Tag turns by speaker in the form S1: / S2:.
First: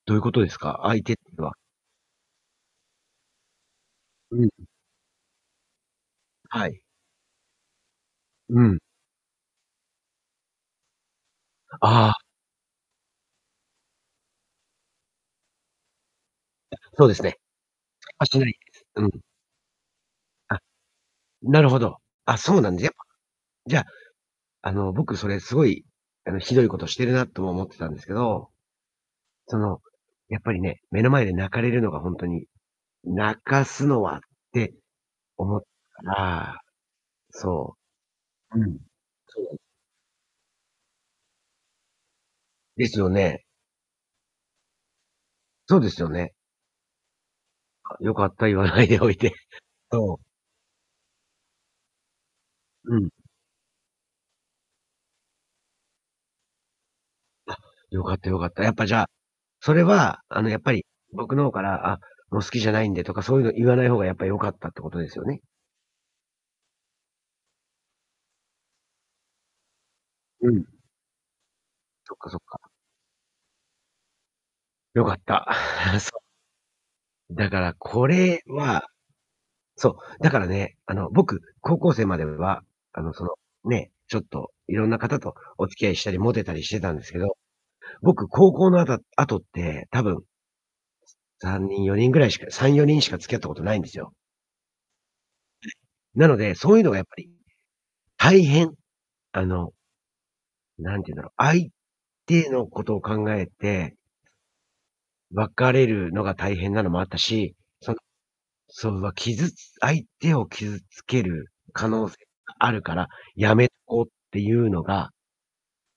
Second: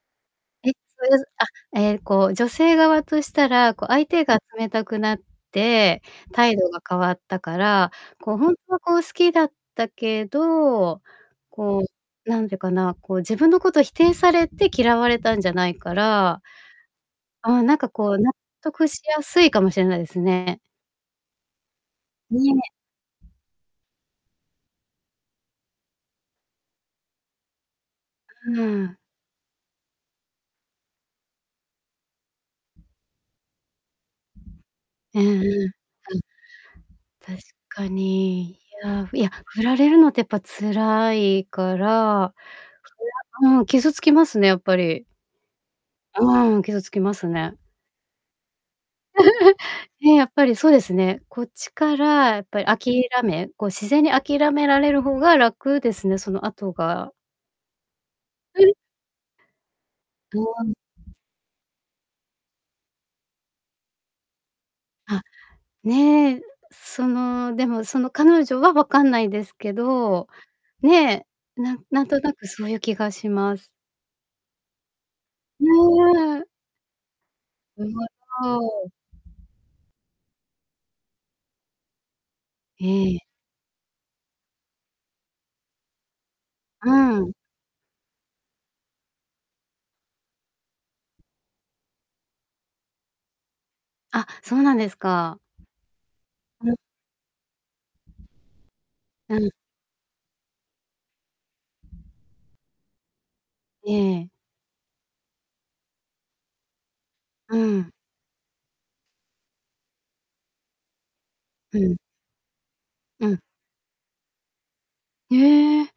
S1: どういうことです
S2: え、
S1: か？
S2: そ
S1: 相
S2: れ、
S1: 手っいう
S2: あ、
S1: は
S2: ええ、こう女性側としたら、こう相手が
S1: うん。
S2: 冷たくなって、態
S1: は
S2: 度が
S1: い。
S2: 変わったから、こうほんと
S1: う
S2: は
S1: ん。
S2: こう好きだったけど、こ
S1: ああ。
S2: うなんてかな、こう自分のことを否定されて嫌われたんじゃないから、
S1: そうですね。
S2: あん、なんかこう
S1: あ、
S2: 納
S1: 普通に
S2: 得し
S1: うん。
S2: やすいかもしれないですね。
S1: あ、なるほど。あ、そう
S2: ね。
S1: なんやっぱじゃあ、あの、僕それすごいひどいことしているなとも思ってたんですけど
S2: うーん。
S1: その、やっぱりね、目の前で泣かれるのがほんとに泣かすのはって
S2: うんうん、
S1: 思っ
S2: うん。
S1: たら、
S2: 確
S1: そ
S2: かに、い
S1: う、うん、
S2: や、いや、
S1: そう。
S2: 振られるのってやっぱ辛いから、
S1: ですよ
S2: そ
S1: ね。
S2: れは、傷つきますね、やっぱり。
S1: そうですよね。
S2: うん、傷つきますね。
S1: あ、良かった、言わないでおいて。
S2: ね、
S1: そう。
S2: やっぱりそうですね、こっちからやっぱり
S1: う
S2: 諦
S1: ん。
S2: めこう、自然に諦められる方が楽ですね、その後が。
S1: あ、よかったよかった。
S2: う
S1: や
S2: ん。
S1: っぱじゃあ、それは、
S2: ど
S1: あの、
S2: う
S1: やっ
S2: な
S1: ぱり僕の方から、あ、もう好きじゃないんでとか、そういうの言わない方がやっぱり良かったってことです
S2: あ、
S1: よね。
S2: ね、その、でも、その彼女はわかんないですけど。
S1: うん。
S2: ね、なんなん
S1: そっ
S2: と
S1: か
S2: な
S1: そっ
S2: く
S1: か。
S2: そういう気がします。
S1: 良かった。あ
S2: ね
S1: あ、そう。
S2: え。
S1: だからこれは、そう、だからね、あの、僕、高校生までは、あの
S2: ええ。
S1: そのね、ちょっといろんな方とお付き合いしたりモテたりして
S2: う
S1: たんですけ
S2: ん。
S1: ど、僕、高校のあた後って多分3人、4人ぐらいしか、3、4人しか付き合ったことないんですよ。
S2: あ、そうなんですか。
S1: なので、
S2: う
S1: そ
S2: ん。
S1: ういうのがやっぱり、大変、
S2: う
S1: あ
S2: ん。
S1: のなんて言うんだろう、相手のことを考え
S2: え
S1: て
S2: え。
S1: 別れるのが大変なのもあったし、
S2: うん。
S1: そのそ、傷つ相手を傷つける
S2: う
S1: 可
S2: ん。
S1: 能性があるから
S2: うん。
S1: やめとこうっていうのが
S2: へえ。